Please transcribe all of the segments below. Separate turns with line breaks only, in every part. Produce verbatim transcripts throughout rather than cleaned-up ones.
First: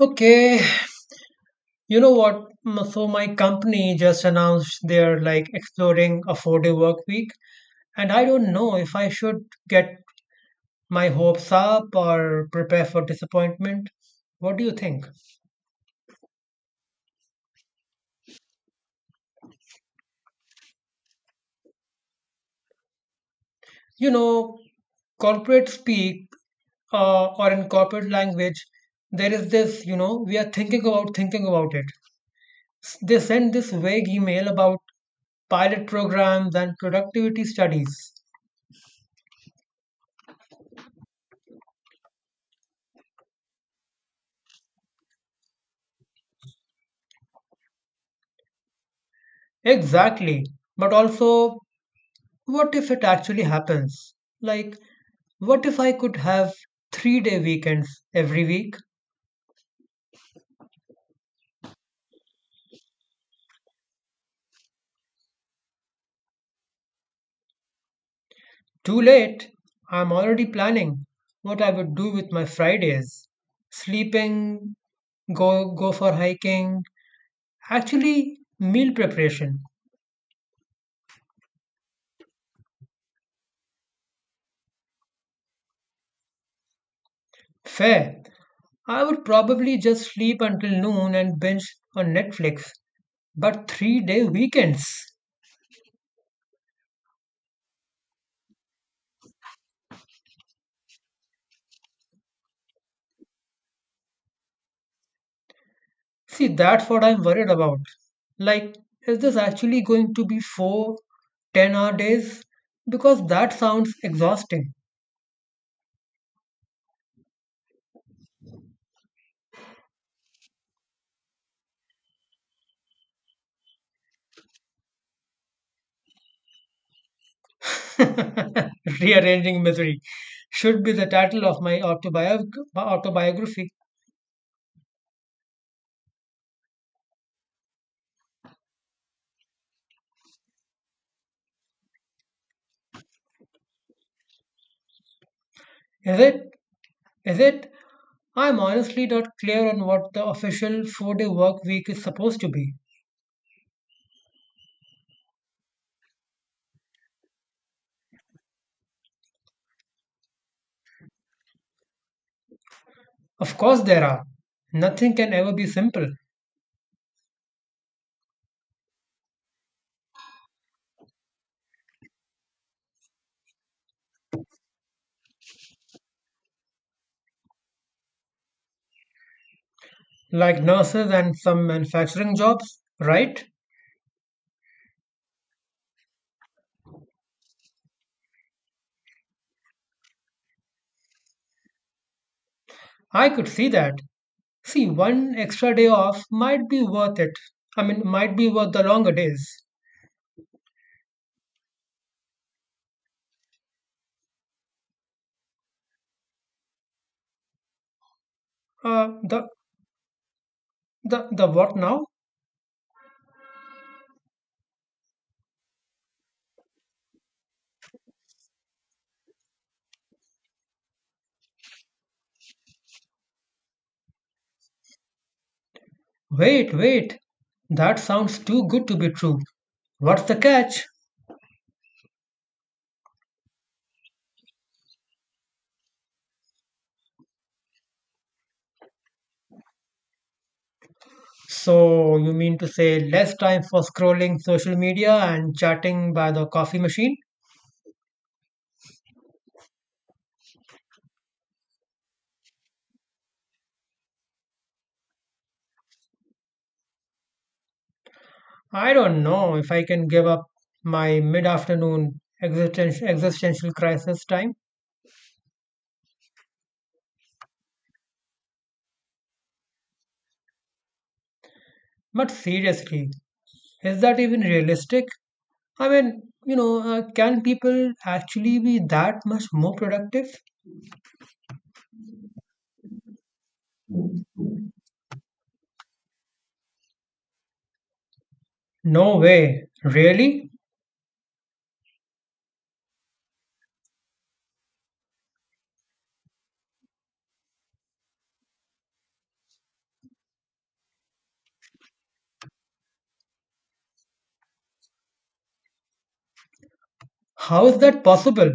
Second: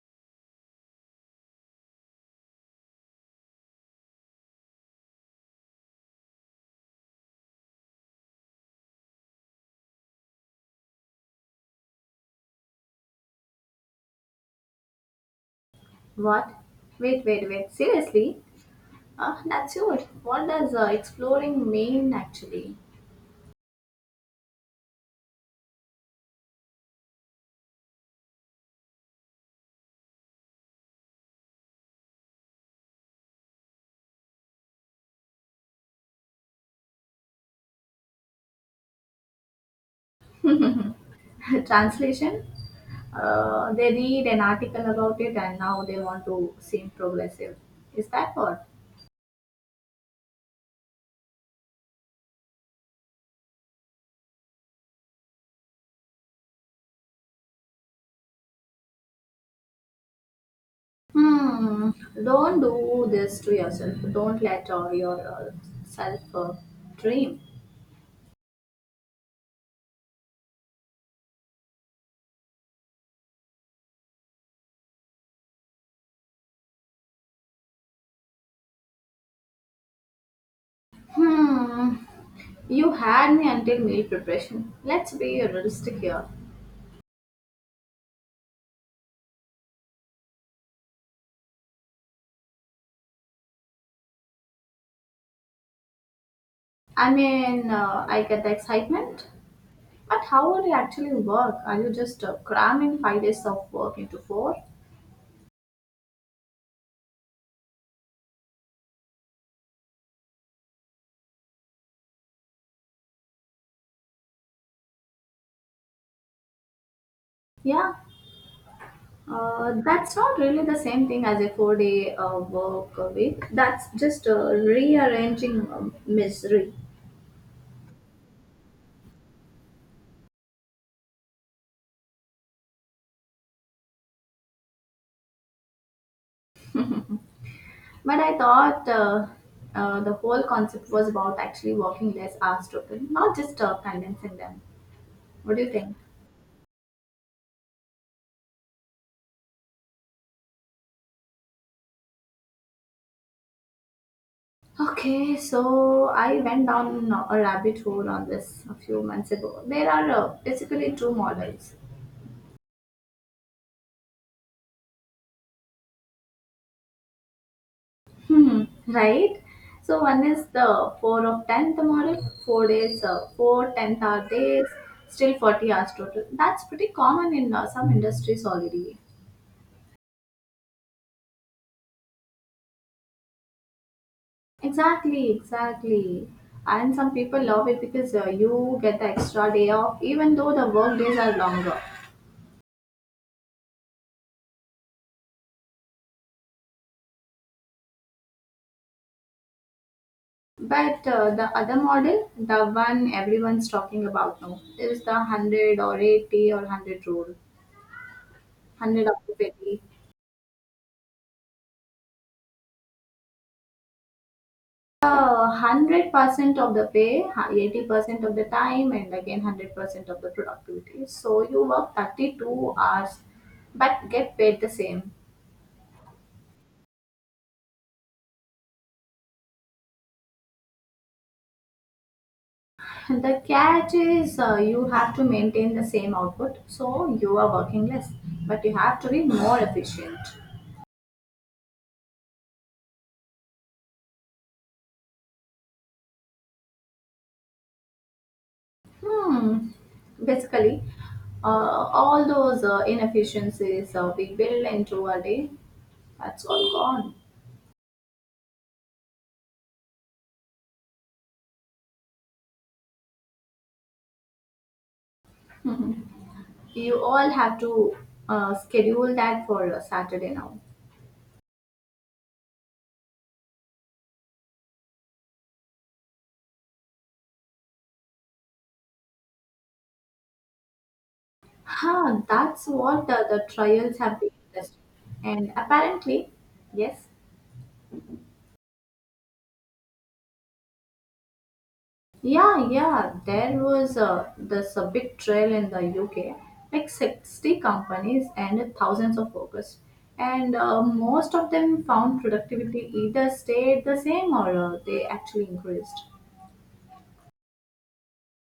Okay, you know what? M- So my company just announced they're like exploring a four-day work week, and I don't know if I should get my hopes up or prepare for disappointment. What do you think?
What? Wait, wait, wait. Seriously? Ah, that's good. What does uh, exploring mean actually?
You know, corporate speak uh, or in corporate language, there is this, you know, we are thinking about thinking about it. S- They send this vague email about pilot programs and productivity studies.
Translation? Uh, they read an article about it and now they want to seem progressive. Is that what?
Exactly. But also, what if it actually happens? Like, what if I could have three day weekends every week?
Hmm. Don't do this to yourself. Don't let uh, your uh, self uh, dream.
Too late. I'm already planning what I would do with my Fridays. Sleeping, go go for hiking. Actually, meal preparation.
Hmm. You had me until meal preparation. Let's be realistic here.
Fair. I would probably just sleep until noon and binge on Netflix. But three day weekends.
I mean, uh, I get the excitement. But how would it actually work? Are you just uh, cramming five days of work into four?
See, that's what I'm worried about. Like, is this actually going to be four, ten hour days? Because that sounds exhausting.
Yeah, uh, that's not really the same thing as a four day uh, work a week. That's just uh, rearranging um, misery.
Rearranging Misery should be the title of my autobiog- autobiography.
But I thought uh, uh, the whole concept was about actually working less hours total, not just uh, condensing them. What do you think?
Is it? Is it? I'm honestly not clear on what the official four day work week is supposed to be.
Okay, so I went down a rabbit hole on this a few months ago. There are uh, basically two models.
Of course, there are. Nothing can ever be simple,
Hmm, right? So one is the four of tenth model, four days, uh, four tenth hour days, still forty hours total. That's pretty common in uh, some industries already.
like nurses and some manufacturing jobs, right?
Exactly, exactly. And some people love it because uh, you get the extra day off even though the work days are longer.
I could see that. See, one extra day off might be worth it. I mean, might be worth the longer days.
But uh, the other model, the one everyone's talking about now, is the one hundred or eighty or one hundred rule. one hundred of
Uh,
the
the
fifty
the the what now?
hundred percent of the pay, eighty percent of the time, and again hundred percent of the productivity. So you work thirty-two hours, but get paid the same.
Wait, wait. That sounds too good to be true. What's the catch?
The catch is uh, you have to maintain the same output, so you are working less, but you have to be more efficient.
So you mean to say less time for scrolling social media and chatting by the coffee machine?
Hmm. Basically, uh, all those uh, inefficiencies uh, we build into a day, that's all gone.
I don't know if I can give up my mid-afternoon existential existential crisis time.
You all have to uh, schedule that for uh, Saturday now.
But seriously, is that even realistic? I mean, you know, uh, can people actually be that much more productive?
Huh, that's what uh, the trials have been testing. And apparently, yes.
No way. Really?
Yeah, yeah, there was uh, this uh, big trail in the U K, like sixty companies and thousands of workers. And uh, most of them found productivity either stayed the same or uh, they actually increased.
How is that possible?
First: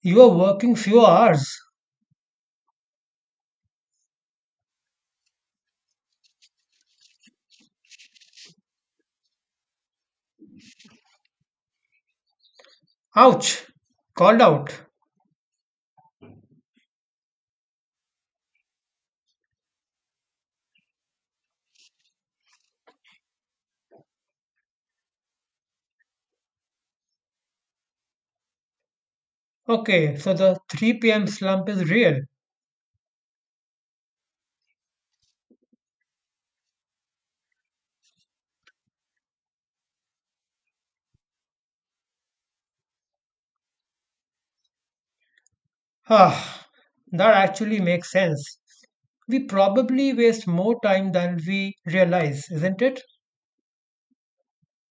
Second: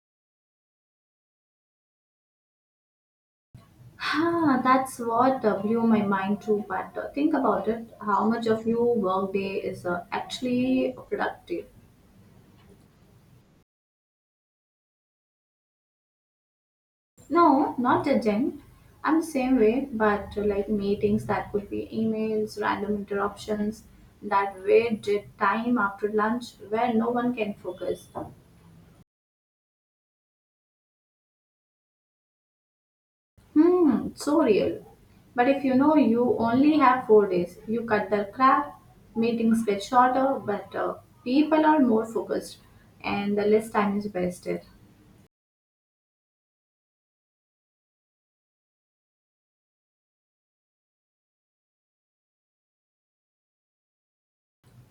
You are working few hours.
Huh, that's what uh, blew my mind too. But uh, think about it how much of your workday is uh, actually productive?
Ouch. Called out.
No, not judging. I'm the same way, but uh, like meetings that could be emails, random interruptions, that weird uh, time after lunch where no one can focus.
Okay, so the three p m slump is real.
Hmm, so real. But if you know you only have four days, you cut the crap, meetings get shorter, but uh, people are more focused and the less time is wasted.
Ah, that actually makes sense. We probably waste more time than we realize, isn't it?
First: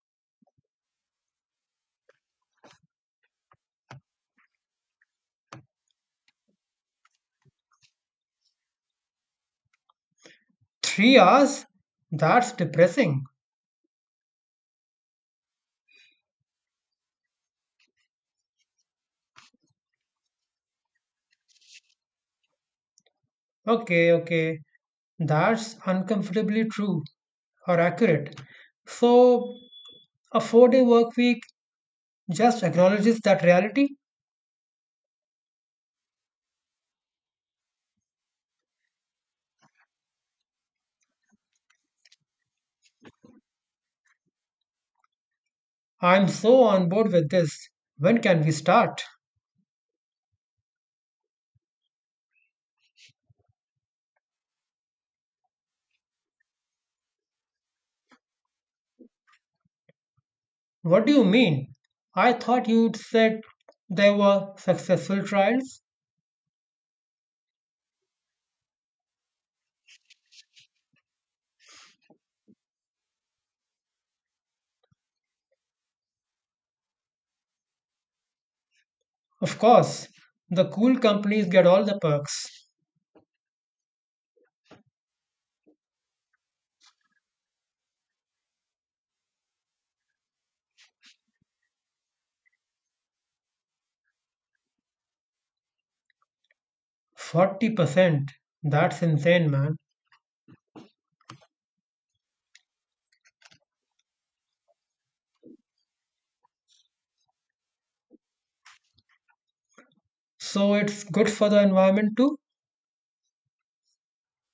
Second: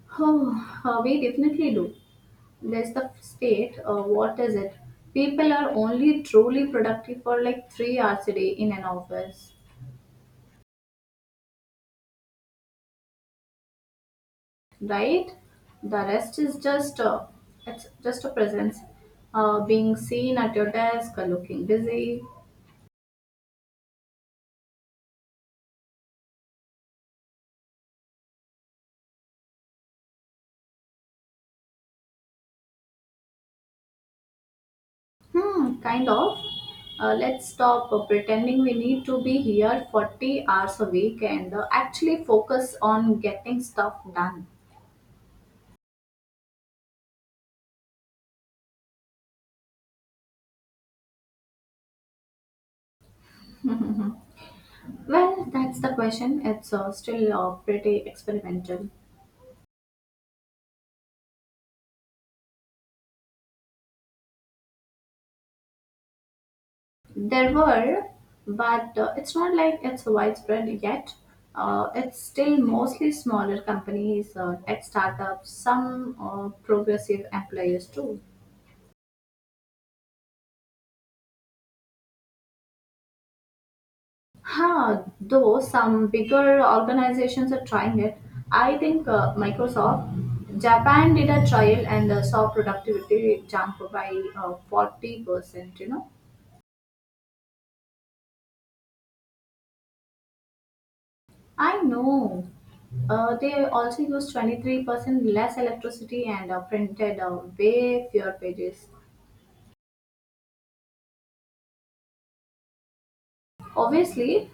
Oh, uh, we definitely do. There's the state, uh, what is it? People are only truly productive for like three hours a day in an office,
Three hours? That's depressing.
right? The rest is just uh, it's just a presence, uh, being seen at your desk, uh, looking busy.
Okay, okay. That's uncomfortably true, or accurate. So, a four day work week just acknowledges that reality.
Hmm, kind of. Uh, let's stop uh, pretending we need to be here forty hours a week and uh, actually focus on getting stuff done.
I'm so on board with this. When can we start?
Well, that's the question. It's uh, still uh, pretty experimental.
What do you mean? I thought you would said there were successful trials.
There were, but uh, it's not like it's widespread yet. Uh, it's still mostly smaller companies, uh, tech startups, some uh, progressive employers too.
Of course, the cool companies get all the perks.
Huh, though some bigger organizations are trying it. I think uh, Microsoft Japan did a trial and uh, saw productivity jump by uh, forty percent, you know.
forty percent. That's insane, man.
I know. Uh, they also used twenty-three percent less electricity and uh, printed uh, way fewer pages.
So, it's good for the environment too?
Obviously,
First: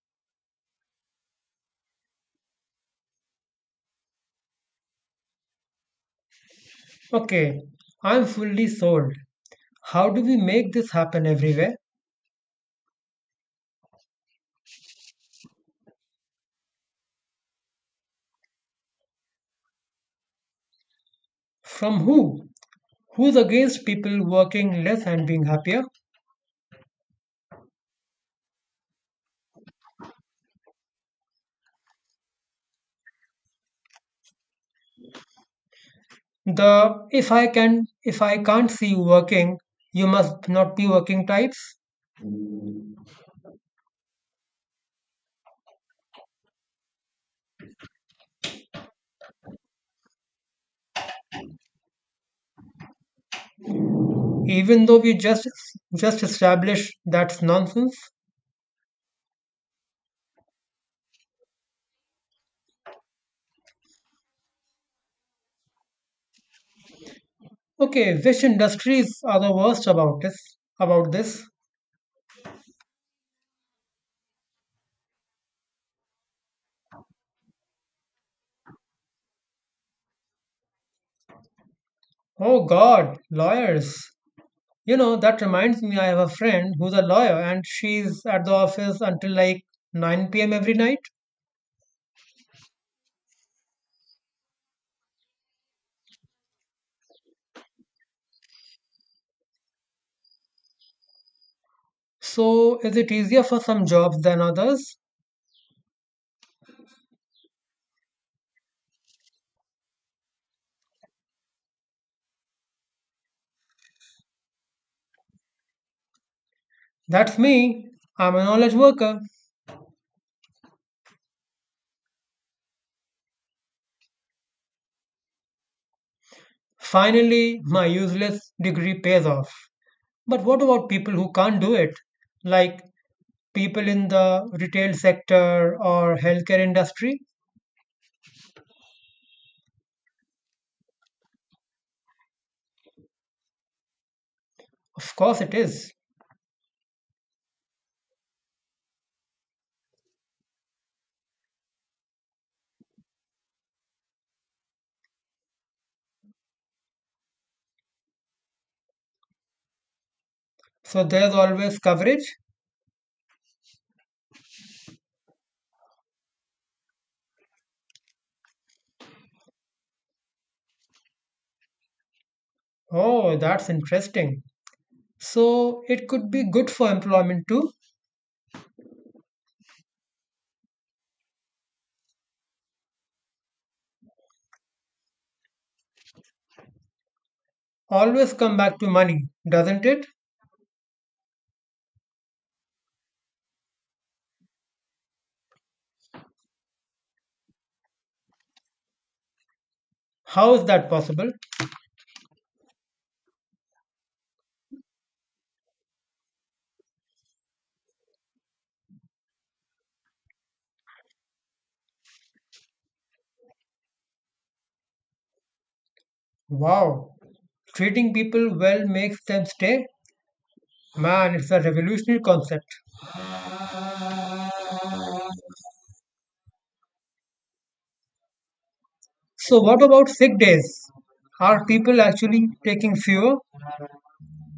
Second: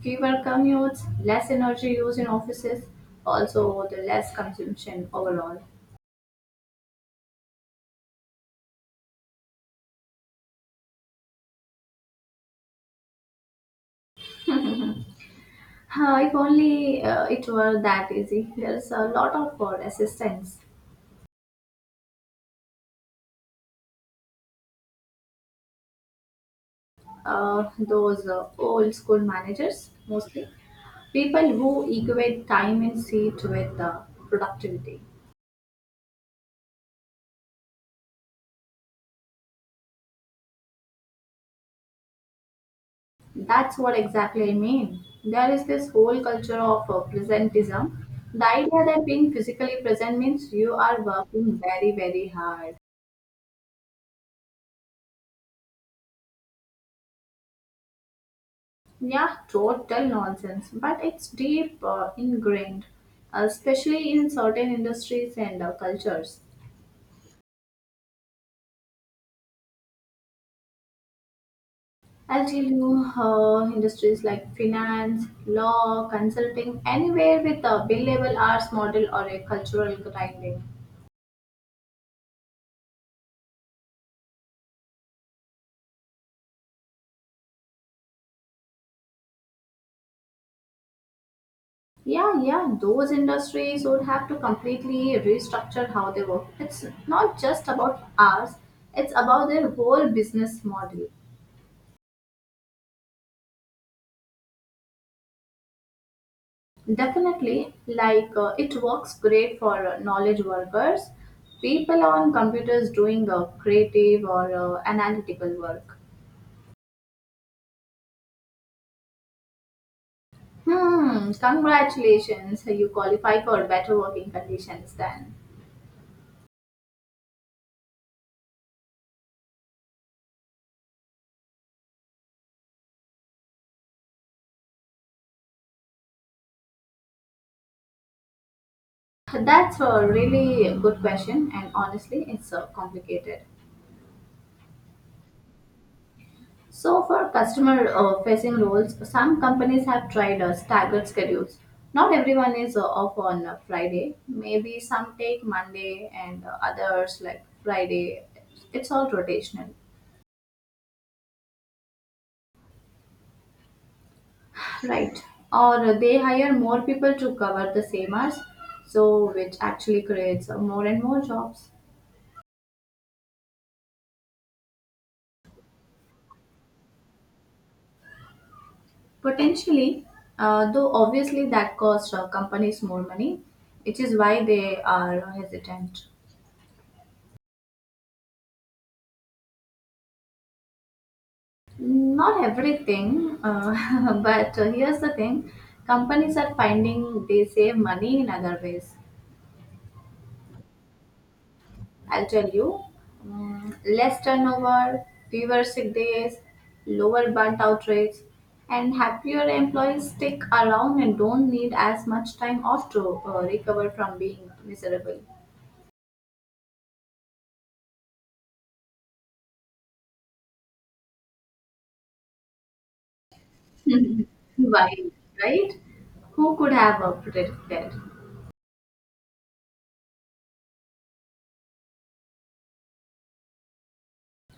fewer commutes, less energy used in offices, also the less consumption overall.
Okay, I'm fully sold. How do we make this happen everywhere?
Uh, if only uh, it were that easy. There's a lot of uh, assistants,
From who? Who's against people working less and being happier?
uh, those uh, old school managers mostly, people who equate time and seat with uh, productivity.
The if i can if i can't see you working, you must not be working types.
That's what exactly I mean. There is this whole culture of uh, presentism. The idea that being physically present means you are working very, very hard.
Even though we just just established that's nonsense.
Yeah, total nonsense, but it's deep uh, ingrained, uh, especially in certain industries and uh, cultures.
Okay, which industries are the worst about this about this
I'll tell you, uh, industries like finance, law, consulting, anywhere with a billable hours model or a cultural grinding.
Oh god, lawyers. You know that reminds me, I have a friend who's a lawyer and she's at the office until like nine p m every night.
Yeah, yeah, those industries would have to completely restructure how they work. It's not just about hours; it's about their whole business model.
So, is it easier for some jobs than others?
Definitely, like uh, it works great for uh, knowledge workers, people on computers doing uh, creative or uh, analytical work.
That's me. I'm a knowledge worker.
Hmm, congratulations, you qualify for better working conditions then.
Finally, my useless degree pays off. But what about people who can't do it? Like people in the retail sector or healthcare industry?
That's a really good question, and honestly, it's uh, complicated.
Of course it is.
So, for customer uh, facing roles, some companies have tried uh, staggered schedules. Not everyone is uh, off on uh, Friday. Maybe some take Monday and uh, others like Friday. It's all rotational,
So there's always coverage?
right? Or they hire more people to cover the same hours, so which actually creates uh, more and more jobs.
Oh, that's interesting. So it could be good for employment too.
Potentially, uh, though obviously that costs uh, companies more money, which is why they are hesitant.
Always come back to money, doesn't it?
Not everything, uh, but uh, here's the thing companies are finding they save money in other ways.
How is that possible?
I'll tell you mm, less turnover, fewer sick days, lower burnt out rates, and happier employees stick around and don't need as much time off to uh, recover from being miserable.
Wow. Treating people well makes them stay? Man, it's a revolutionary concept.
Why, right? Who could have a predicted?
So, what about sick days? Are people actually taking fewer?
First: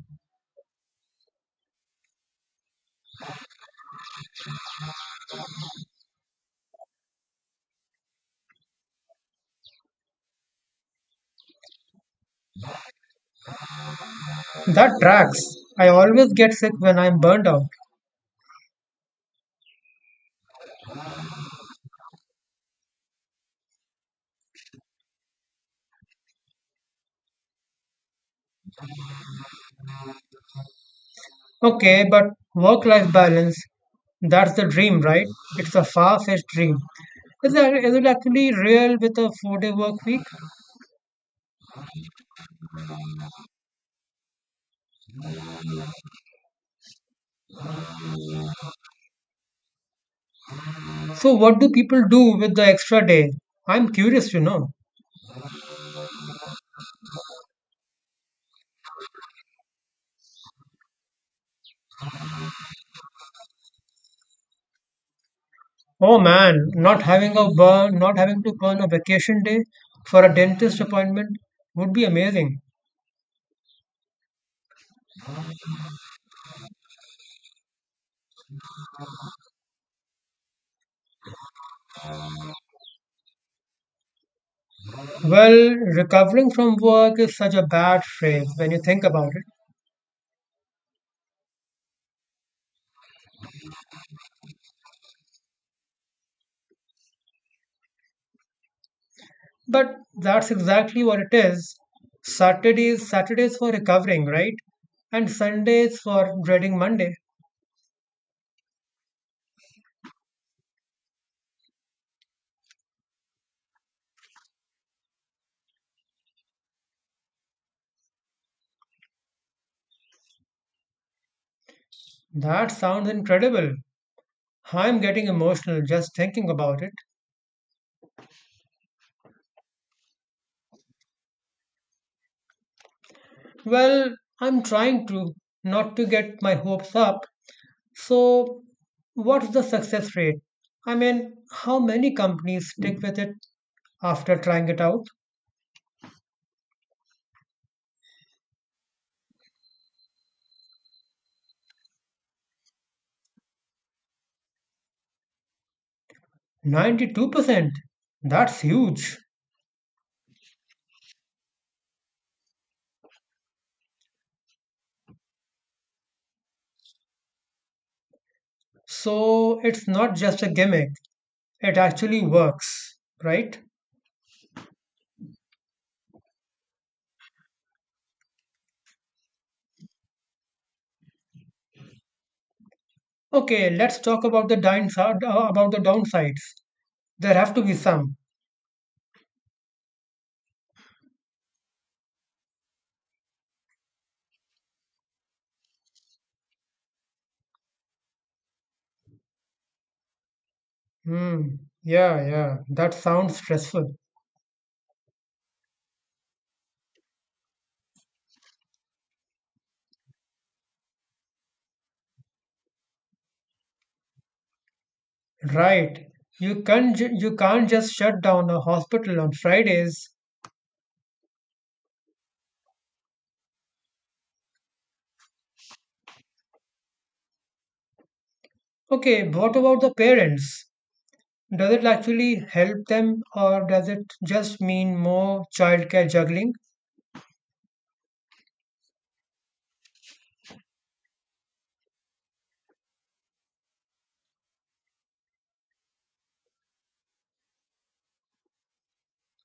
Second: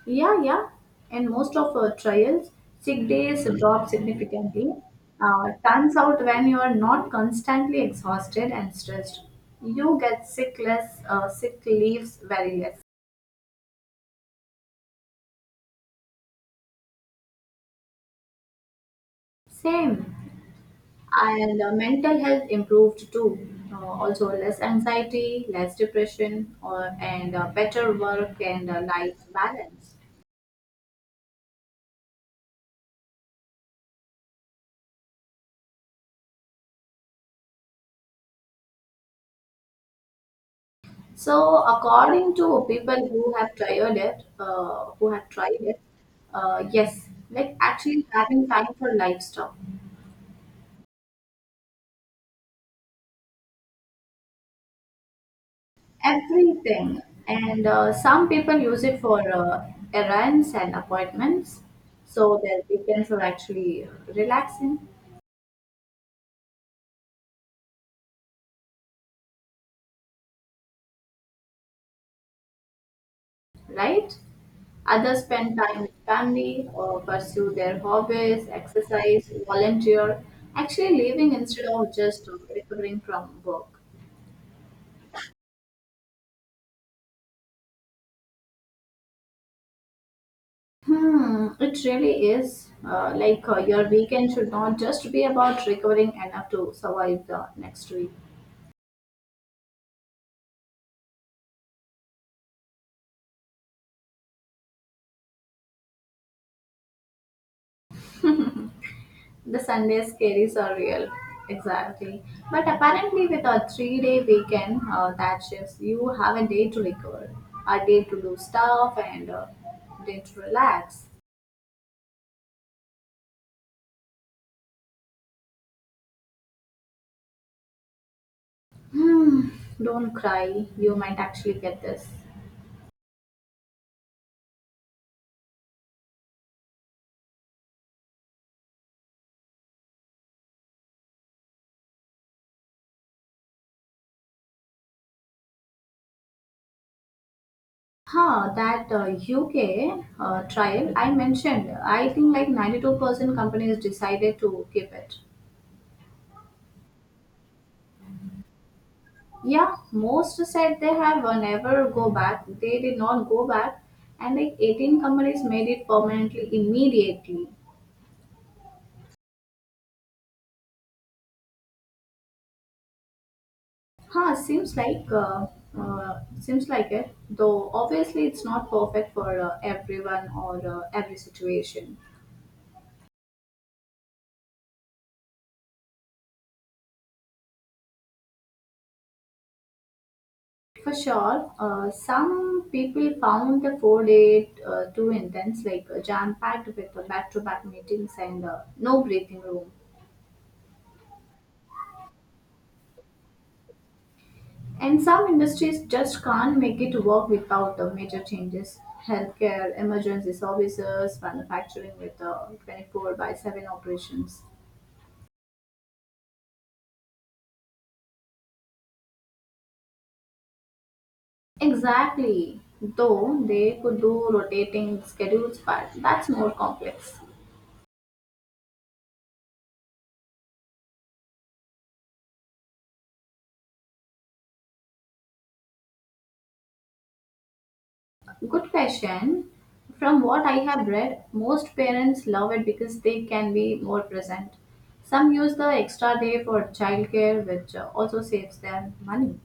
Yeah, yeah. And most of our trials, sick days drop significantly. Uh, turns out when you are not constantly exhausted and stressed, you get sick less, uh, sick leaves very less.
That tracks. I always get sick when I'm burned out.
Same. And uh, mental health improved too. Uh, also less anxiety, less depression, or and uh, better work and uh, life balance.
Okay, but work life balance, that's the dream, right? It's a far fetched dream. Is, that, is it actually real with a four day work week?
So, according to people who have tried it, uh, who have tried it, uh, yes, like actually having time for livestock,
So, what do people do with the extra day? I'm curious to know.
everything, and uh, some people use it for uh, errands and appointments, so their weekends are actually relaxing,
Oh man, not having a burn, not having to burn a vacation day for a dentist appointment would be amazing.
right? Others spend time with family or pursue their hobbies, exercise, volunteer, actually living instead of just recovering from work.
Well, recovering from work is such a bad phrase when you think about it,
Hmm, it really is. Uh, like uh, your weekend should not just be about recovering enough to survive the next week.
but that's exactly what it is. Saturdays, Saturdays for recovering, right? And Sundays for dreading Monday.
The Sunday scaries are real, exactly. But apparently, with a three-day weekend uh, that shifts, you have a day to recover, a day to do stuff, and a day to relax.
That sounds incredible. I'm getting emotional just thinking about it.
Hmm, don't cry. You might actually get this.
Well, I'm trying to not to get my hopes up. So, what's the success rate? I mean, how many companies stick with it after trying it out?
Huh, that uh, U K uh, trial I mentioned, I think like ninety-two percent companies decided to keep it.
ninety-two percent? That's huge.
Yeah, most said they have uh, never go back. They did not go back, and like eighteen companies made it permanently immediately.
So it's not just a gimmick, it actually works, right?
Huh, seems like uh, uh, seems like it. Though obviously it's not perfect for uh, everyone or uh, every situation.
Okay, let's talk about the downside, about the downsides. There have to be some.
For sure, uh, some people found the four day uh, too intense, like uh, jam-packed with uh, back-to-back meetings and uh, no breathing room.
Hmm. Yeah, yeah. That sounds stressful.
And some industries just can't make it work without uh, major changes. Healthcare, emergency services, manufacturing with uh, twenty-four by seven operations.
Right. You can't ju- you can't just shut down a hospital on Fridays.
Exactly. Though they could do rotating schedules, but that's more complex.
Okay, what about the parents? Does it actually help them or does it just mean more childcare juggling?
Good question. From what I have read, most parents love it because they can be more present. Some use the extra day for childcare, which uh, also saves them money.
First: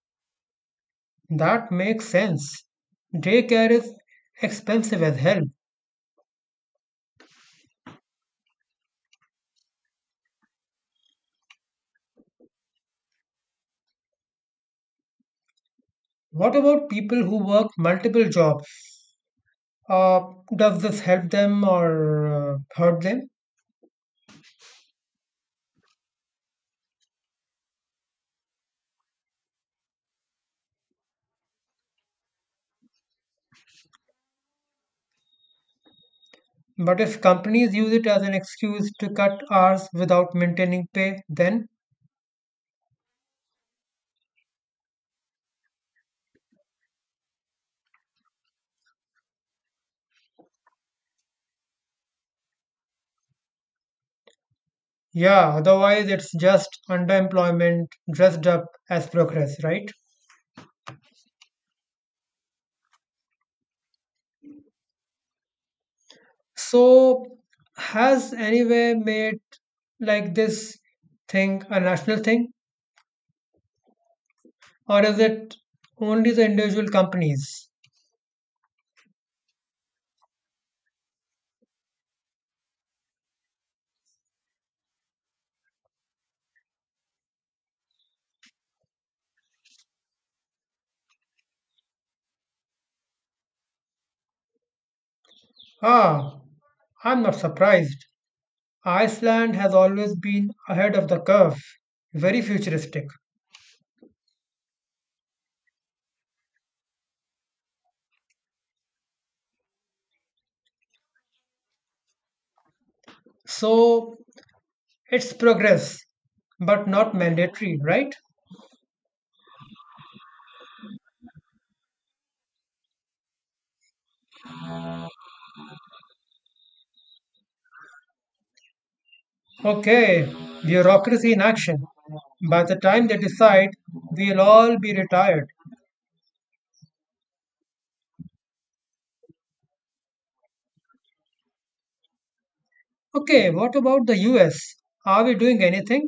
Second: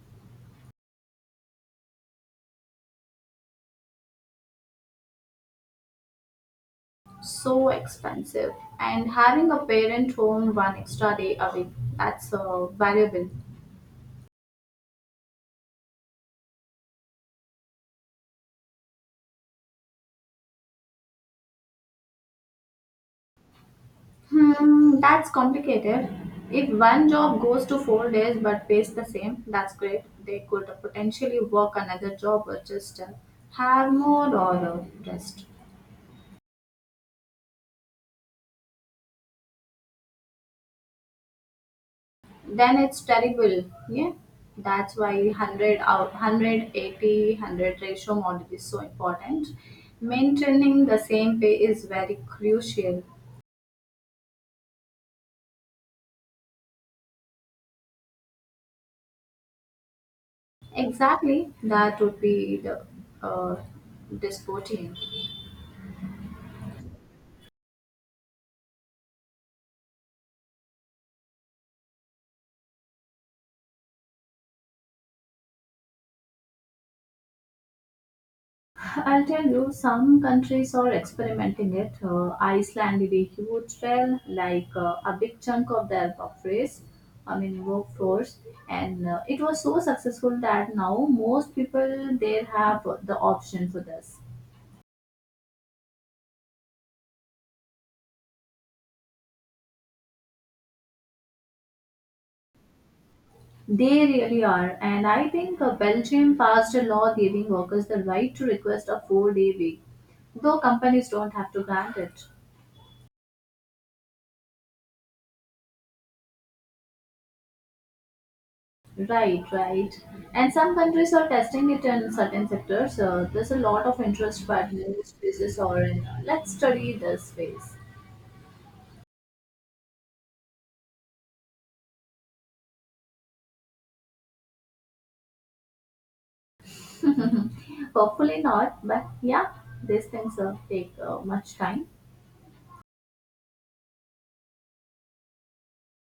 That makes sense. Daycare is expensive as hell.
So expensive. And having a parent home one extra day a week, that's uh, valuable.
What about people who work multiple jobs? Uh, does this help them or uh, hurt them?
Hmm, that's complicated. If one job goes to four days but pays the same, that's great. They could potentially work another job or just uh, have more or uh, rest.
But if companies use it as an excuse to cut hours without maintaining pay, then
Then it's terrible. Yeah, that's why one hundred out one hundred eighty ratio model is so important. Maintaining the same pay is very crucial.
yeah, otherwise it's just underemployment dressed up as progress, right?
Exactly, that would be the uh, disputing.
So, has anyway made like this thing a national thing? Or is it only the individual companies?
I'll tell you, some countries are experimenting it. Uh, Iceland did a huge trail, like uh, a big chunk of their workforce, I mean workforce, and uh, it was so successful that now most people there have the option for this.
Ah, I'm not surprised. Iceland has always been ahead of the curve, very futuristic.
They really are, and I think uh, Belgium passed a law giving workers the right to request a four-day week, though companies don't have to grant it.
So it's progress, but not mandatory, right?
Right, right. And some countries are testing it in certain sectors. Uh, there's a lot of interest, but new spaces or in. uh, let's study this space.
Okay, bureaucracy in action. By the time they decide, we'll all be retired.
Hopefully not, but yeah, these things uh, take uh, much time.
Okay, what about the U S? Are we doing anything?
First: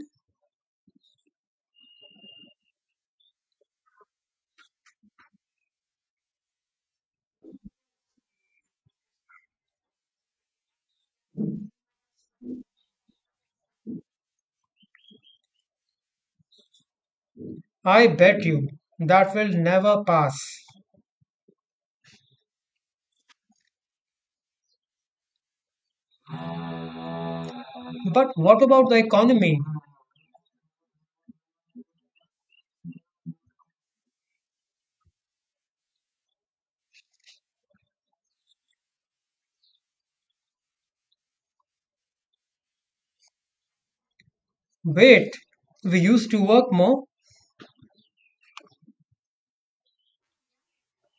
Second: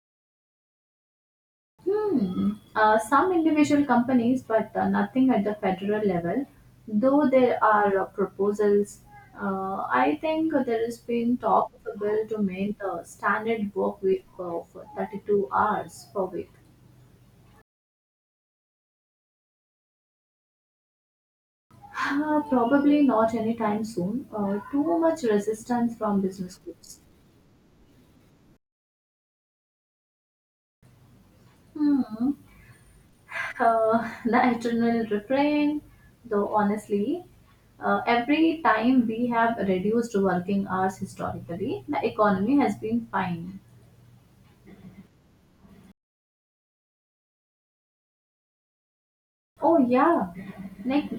Hmm. Uh, some individual companies, but uh, nothing at the federal level. Though there are uh, proposals, uh, I think there has been talk of a bill to make the standard work week of thirty-two hours per week.
I bet you that will never pass.
Uh, probably not anytime soon. Uh, too much resistance from business groups.
But what about the economy?
Hmm. Uh, the eternal refrain, though, honestly, uh, every time we have reduced working hours historically, the economy has been fine.
Wait, we used to work more?
Oh, yeah, like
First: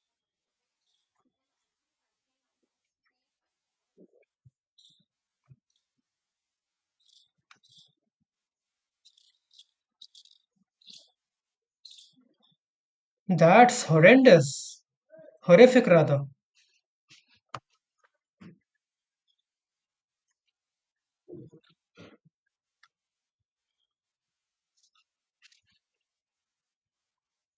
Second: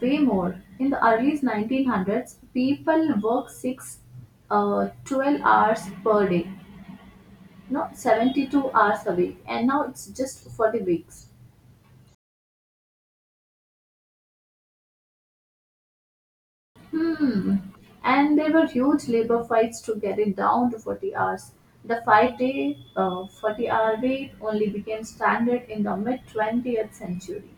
way more. In the early nineteen hundreds, people work six uh, twelve hours per day, not seventy-two hours a week, and now it's just forty weeks.
That's horrendous. Horrific, rather.
Hmm. And there were huge labor fights to get it down to forty hours. The five day, uh, forty hour week only became standard in the mid twentieth century.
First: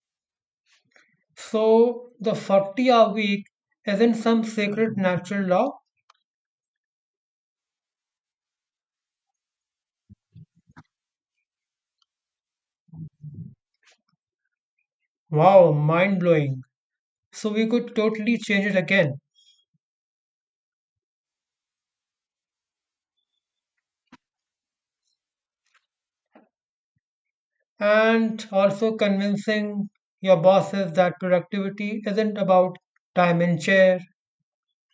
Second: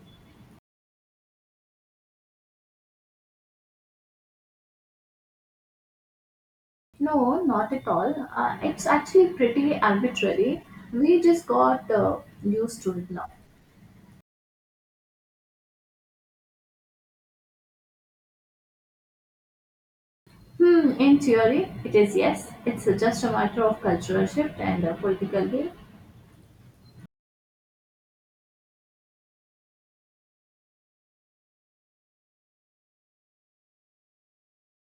So, the forty hour week isn't some sacred natural law?
No, not at all. Uh, it's actually pretty arbitrary. We just got uh, used to it now.
Wow, mind blowing. So, we could totally change it again.
Hmm, in theory, it is yes. It's just a matter of cultural shift and uh, political will.
And also convincing your bosses that productivity isn't about time and chair.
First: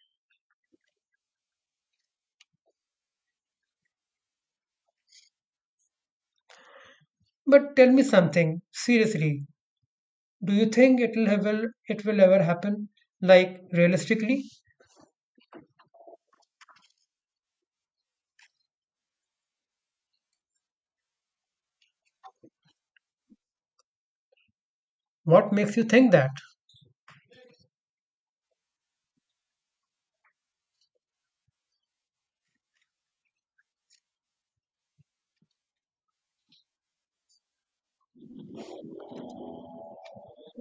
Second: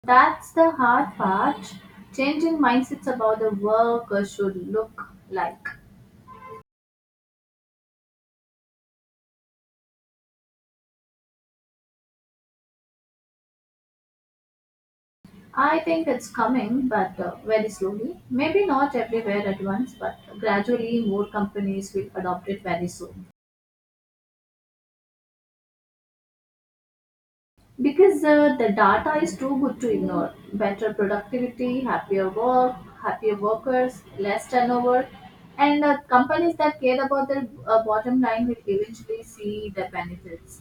That's the hard part. Changing mindsets about the work uh, should look like.
But tell me something, seriously, do you think it will, ever, it will ever happen? Like, realistically,
I think it's coming, but uh, very slowly. Maybe not everywhere at once, but gradually more companies will adopt it very soon.
what makes you think that?
Because uh, the data is too good to ignore. Better productivity, happier work, happier workers, less turnover, and uh, companies that care about their uh, bottom line will eventually see the benefits.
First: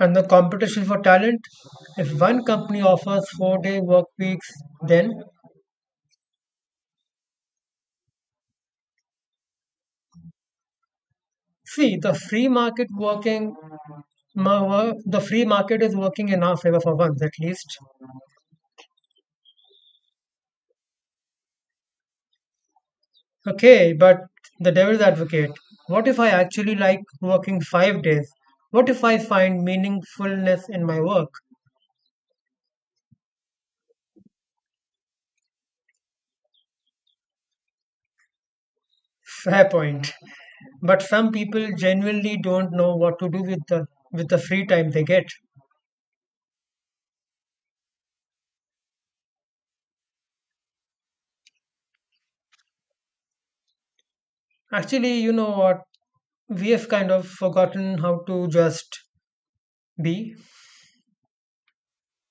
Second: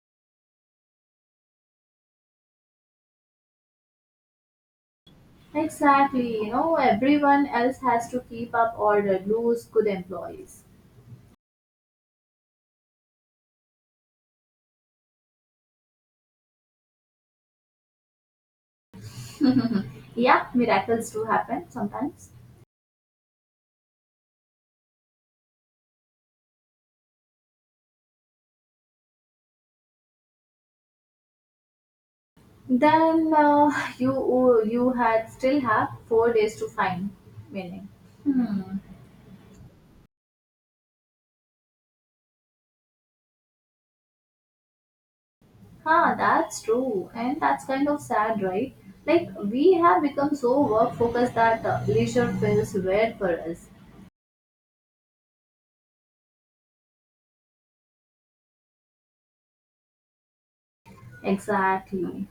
And the competition for talent? If one company offers four day work weeks, then
Exactly, you know, everyone else has to keep up or uh, lose good employees.
see the free market working, ma- wo- the free market is working in our favor for once at least.
Yeah, miracles do happen sometimes.
Okay, but the devil's advocate. What if I actually like working five days? What if I find meaningfulness in my work?
Then uh, you you had still have four days to find meaning.
Fair point. But some people genuinely don't know what to do with the with the free time they get.
Huh, that's true, and that's kind of sad, right? Like we have become so work focused that uh, leisure feels weird for us.
Actually, you know what? We have kind of forgotten how to just be.
Exactly,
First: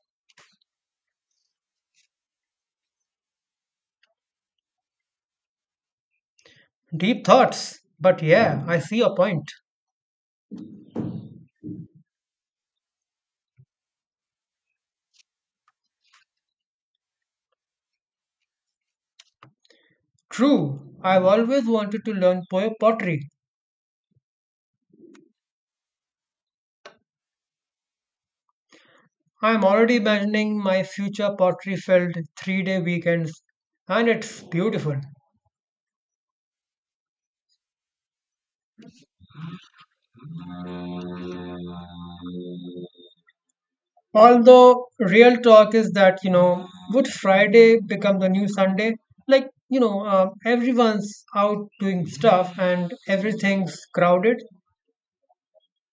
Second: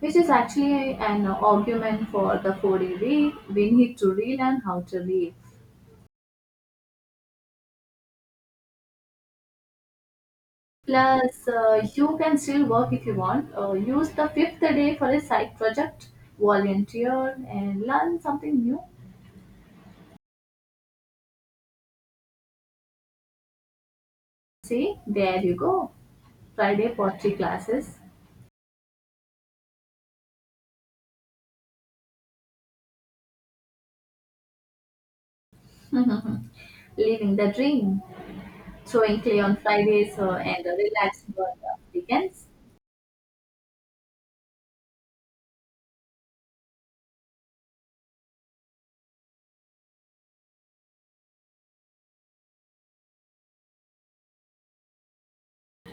which is actually an argument for the four-day week. We need to relearn how to live.
Deep thoughts. But yeah, I see your point.
Plus, uh, you can still work if you want. Uh, use the fifth day for a side project, volunteer, and learn something new.
True, I've always wanted to learn po- pottery.
See, there you go. Friday pottery classes.
I'm already imagining my future pottery filled three day weekends, and it's beautiful.
Living the dream. Throwing clay on Fridays uh, and uh, relaxing on the weekends.
Although, real talk is that, you know, would Friday become the new Sunday? Like, you know, uh, everyone's out doing stuff and everything's crowded.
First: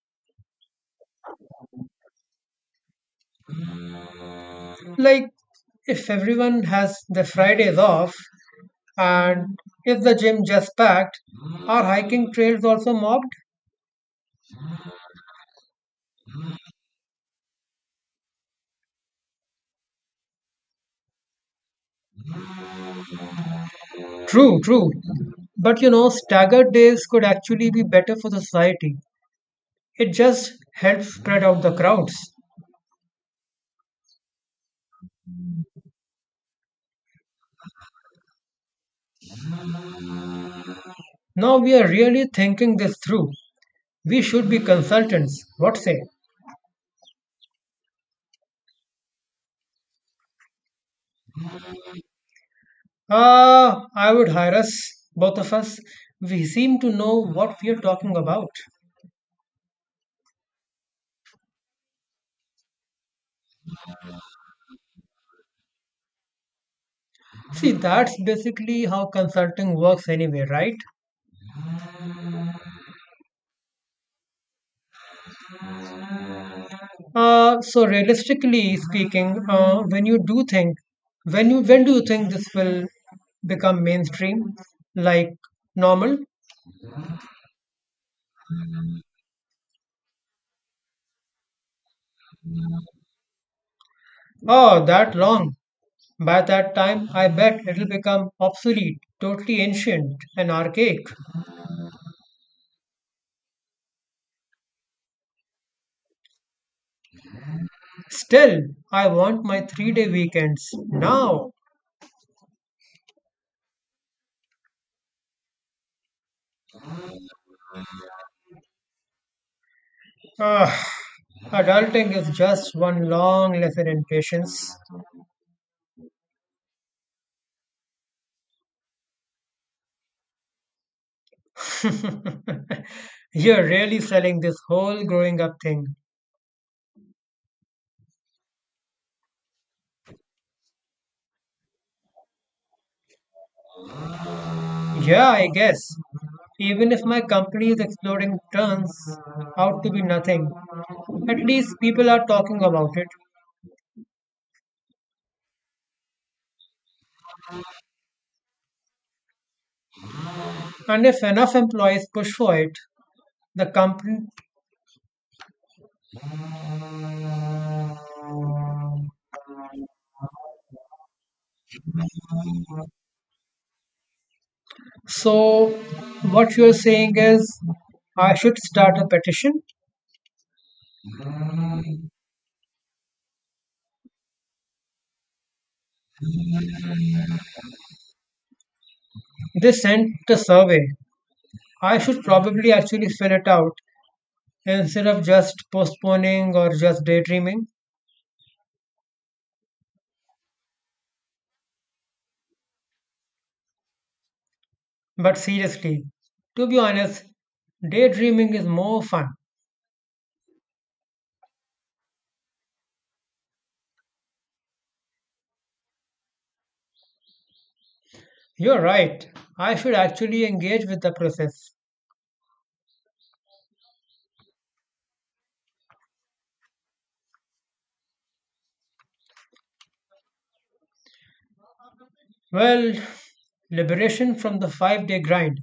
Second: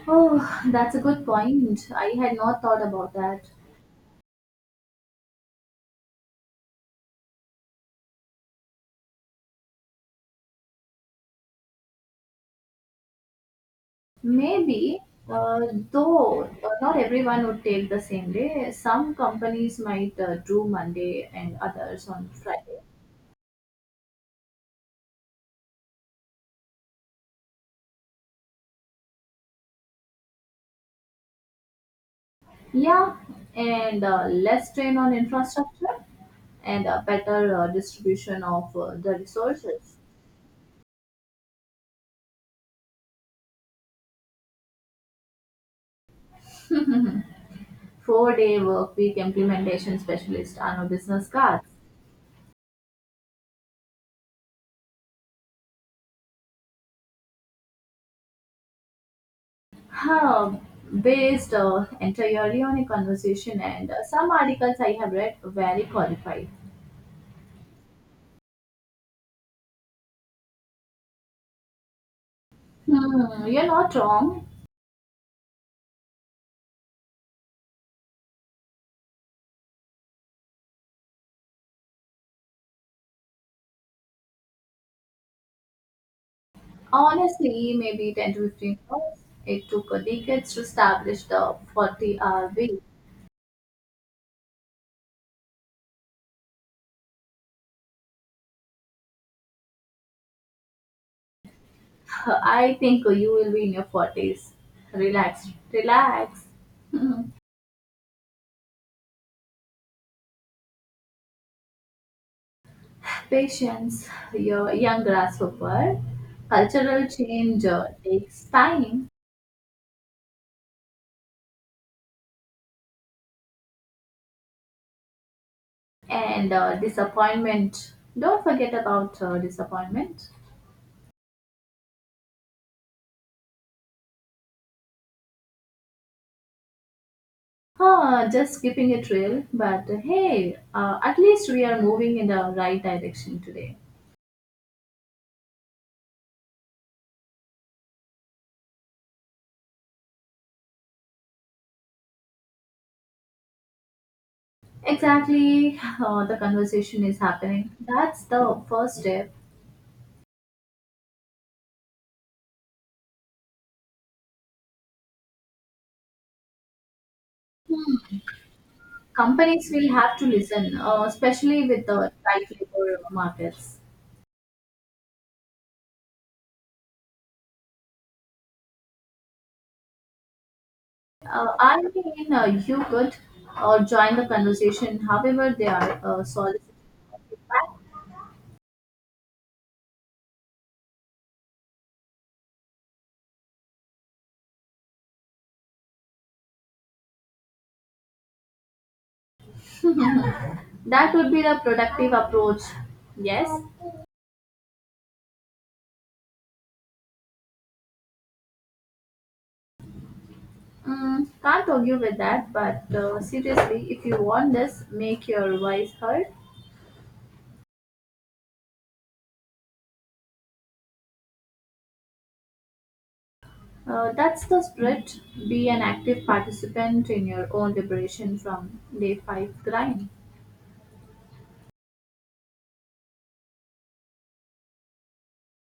Oh, that's a good point. I had not thought about that.
Like, if everyone has the Fridays off, and is the gym just packed? Are hiking trails also mobbed?
Maybe, uh, though, uh, not everyone would take the same day. Some companies might uh, do Monday and others on Friday.
True, true. But you know, staggered days could actually be better for the society. It just helps spread out the crowds.
Yeah, and uh, less strain on infrastructure and a better uh, distribution of uh, the resources.
Now we are really thinking this through. We should be consultants. What say?
Four-day work week implementation specialist on a business cards.
Ah, I would hire us, both of us. We seem to know what we are talking about.
Huh, based uh, entirely on a conversation and uh, some articles I have read very qualified.
See, that's basically how consulting works anyway, right?
Hmm, you're not wrong.
Uh, so realistically speaking, uh, when you do think, when you when do you think this will become mainstream, like normal?
Honestly, maybe ten to fifteen hours. It took uh, decades to establish the forty-hour week.
Oh, that long. By that time, I bet it'll become obsolete, totally ancient and archaic.
I think uh, you will be in your forties. Relax, relax. Hmm.
Still, I want my three-day weekends now.
Patience, your young grasshopper. Cultural change uh, takes time.
Ugh, adulting is just one long lesson in patience.
And uh, disappointment. Don't forget about uh, disappointment.
You're really selling this whole growing up thing.
Huh, just skipping a trail, but uh, hey, uh, at least we are moving in the right direction today.
Yeah, I guess. Even if my company is exploding turns out to be nothing, at least people are talking about it.
Exactly, uh, the conversation is happening. That's the first step.
And if enough employees push for it, the company.
Companies will have to listen, uh, especially with the tight labor markets.
So, what you're saying is, I should start a petition?
Uh, I mean, uh, you could uh, join the conversation however they are uh, soliciting.
They sent a survey. I should probably actually fill it out instead of just postponing or just daydreaming.
That would be the productive approach. Yes,
But seriously, to be honest, daydreaming is more fun.
mm, can't argue with that. But uh, seriously, if you want this, make your voice heard.
You're right. I should actually engage with the process.
Uh, that's the spirit. Be an active participant in your own liberation from day five grind.
Well, liberation from the five day grind.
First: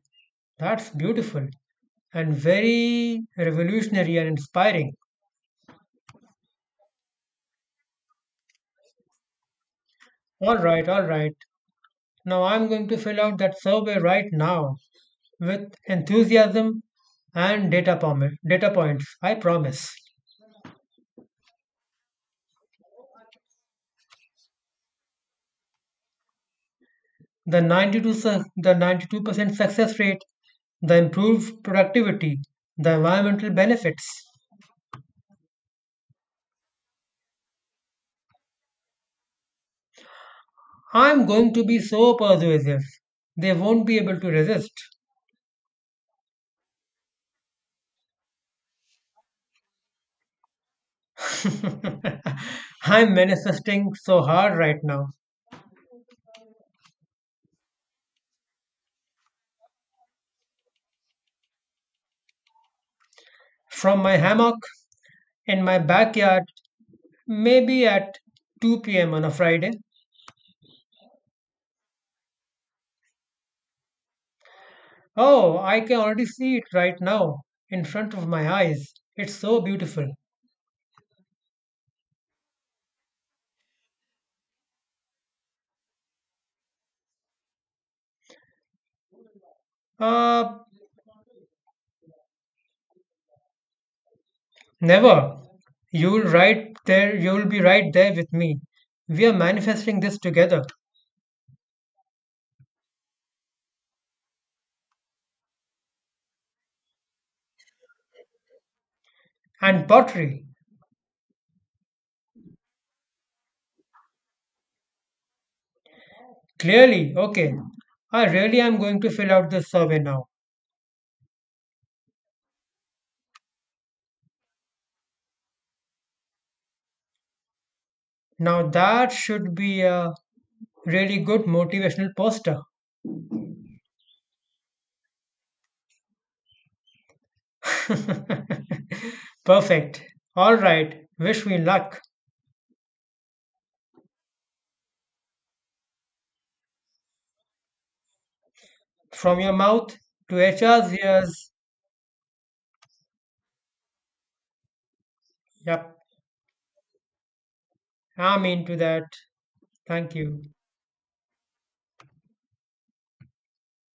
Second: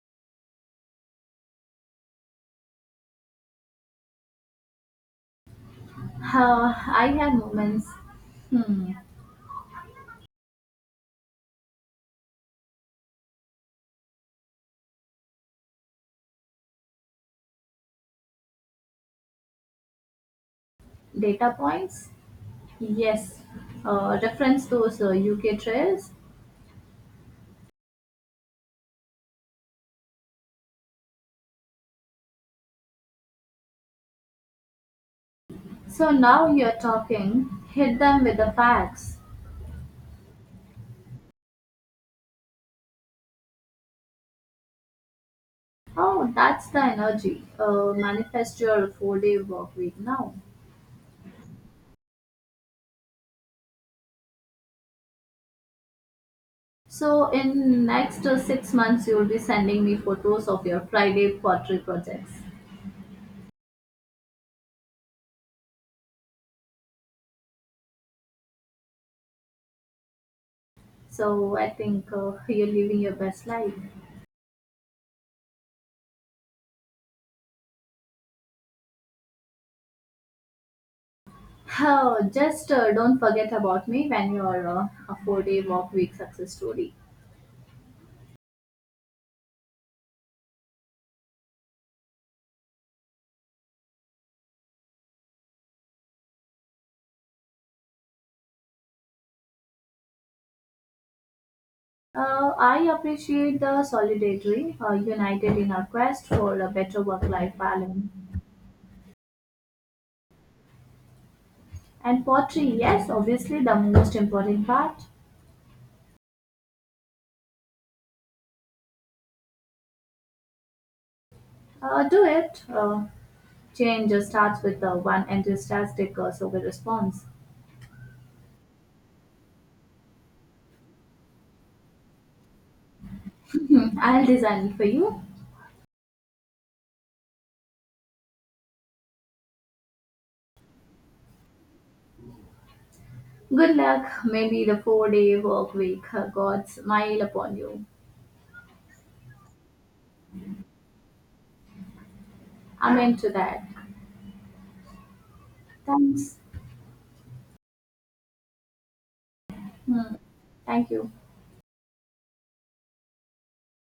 That's beautiful and very revolutionary and inspiring.
Uh, I have moments. Hmm.
All right, all right. Now I'm going to fill out that survey right now with enthusiasm and data, pom- data points. I promise.
Data points? Yes. Uh, reference those uh, U K trails.
The ninety-two su- the ninety-two percent success rate, the improved productivity, the environmental benefits.
So now you're talking. Hit them with the facts.
I'm going to be so persuasive. They won't be able to resist.
Oh, that's the energy. Uh, manifest your four-day work week now.
I'm manifesting so hard right now.
So in next uh, six months, you'll be sending me photos of your Friday pottery projects.
From my hammock in my backyard, maybe at two p m on a Friday.
So I think uh, you're living your best life.
Oh, I can already see it right now in front of my eyes. It's so beautiful.
Oh, just uh, don't forget about me when you're uh, a four-day work week success story.
Uh, Never. You'll right there. You'll be right there with me. We are manifesting this together.
Uh, I appreciate the solidarity uh, united in our quest for a better work-life balance.
And pottery.
And pottery, yes, obviously the most important part.
Clearly, okay. I really am going to fill out this survey now.
Uh, do it. Uh, change uh, starts with uh, one enthusiastic uh, survey response.
Now that should be a really good motivational poster.
"Mhm, I'll design it for you.
Perfect. All right. Wish me luck.
Good luck. Maybe the four day work week, uh, God smile upon you.
From your mouth to H R's ears.
Amen to that.
Yep.
Thanks.
I'm into that. Thank
Hmm,
you.
thank you.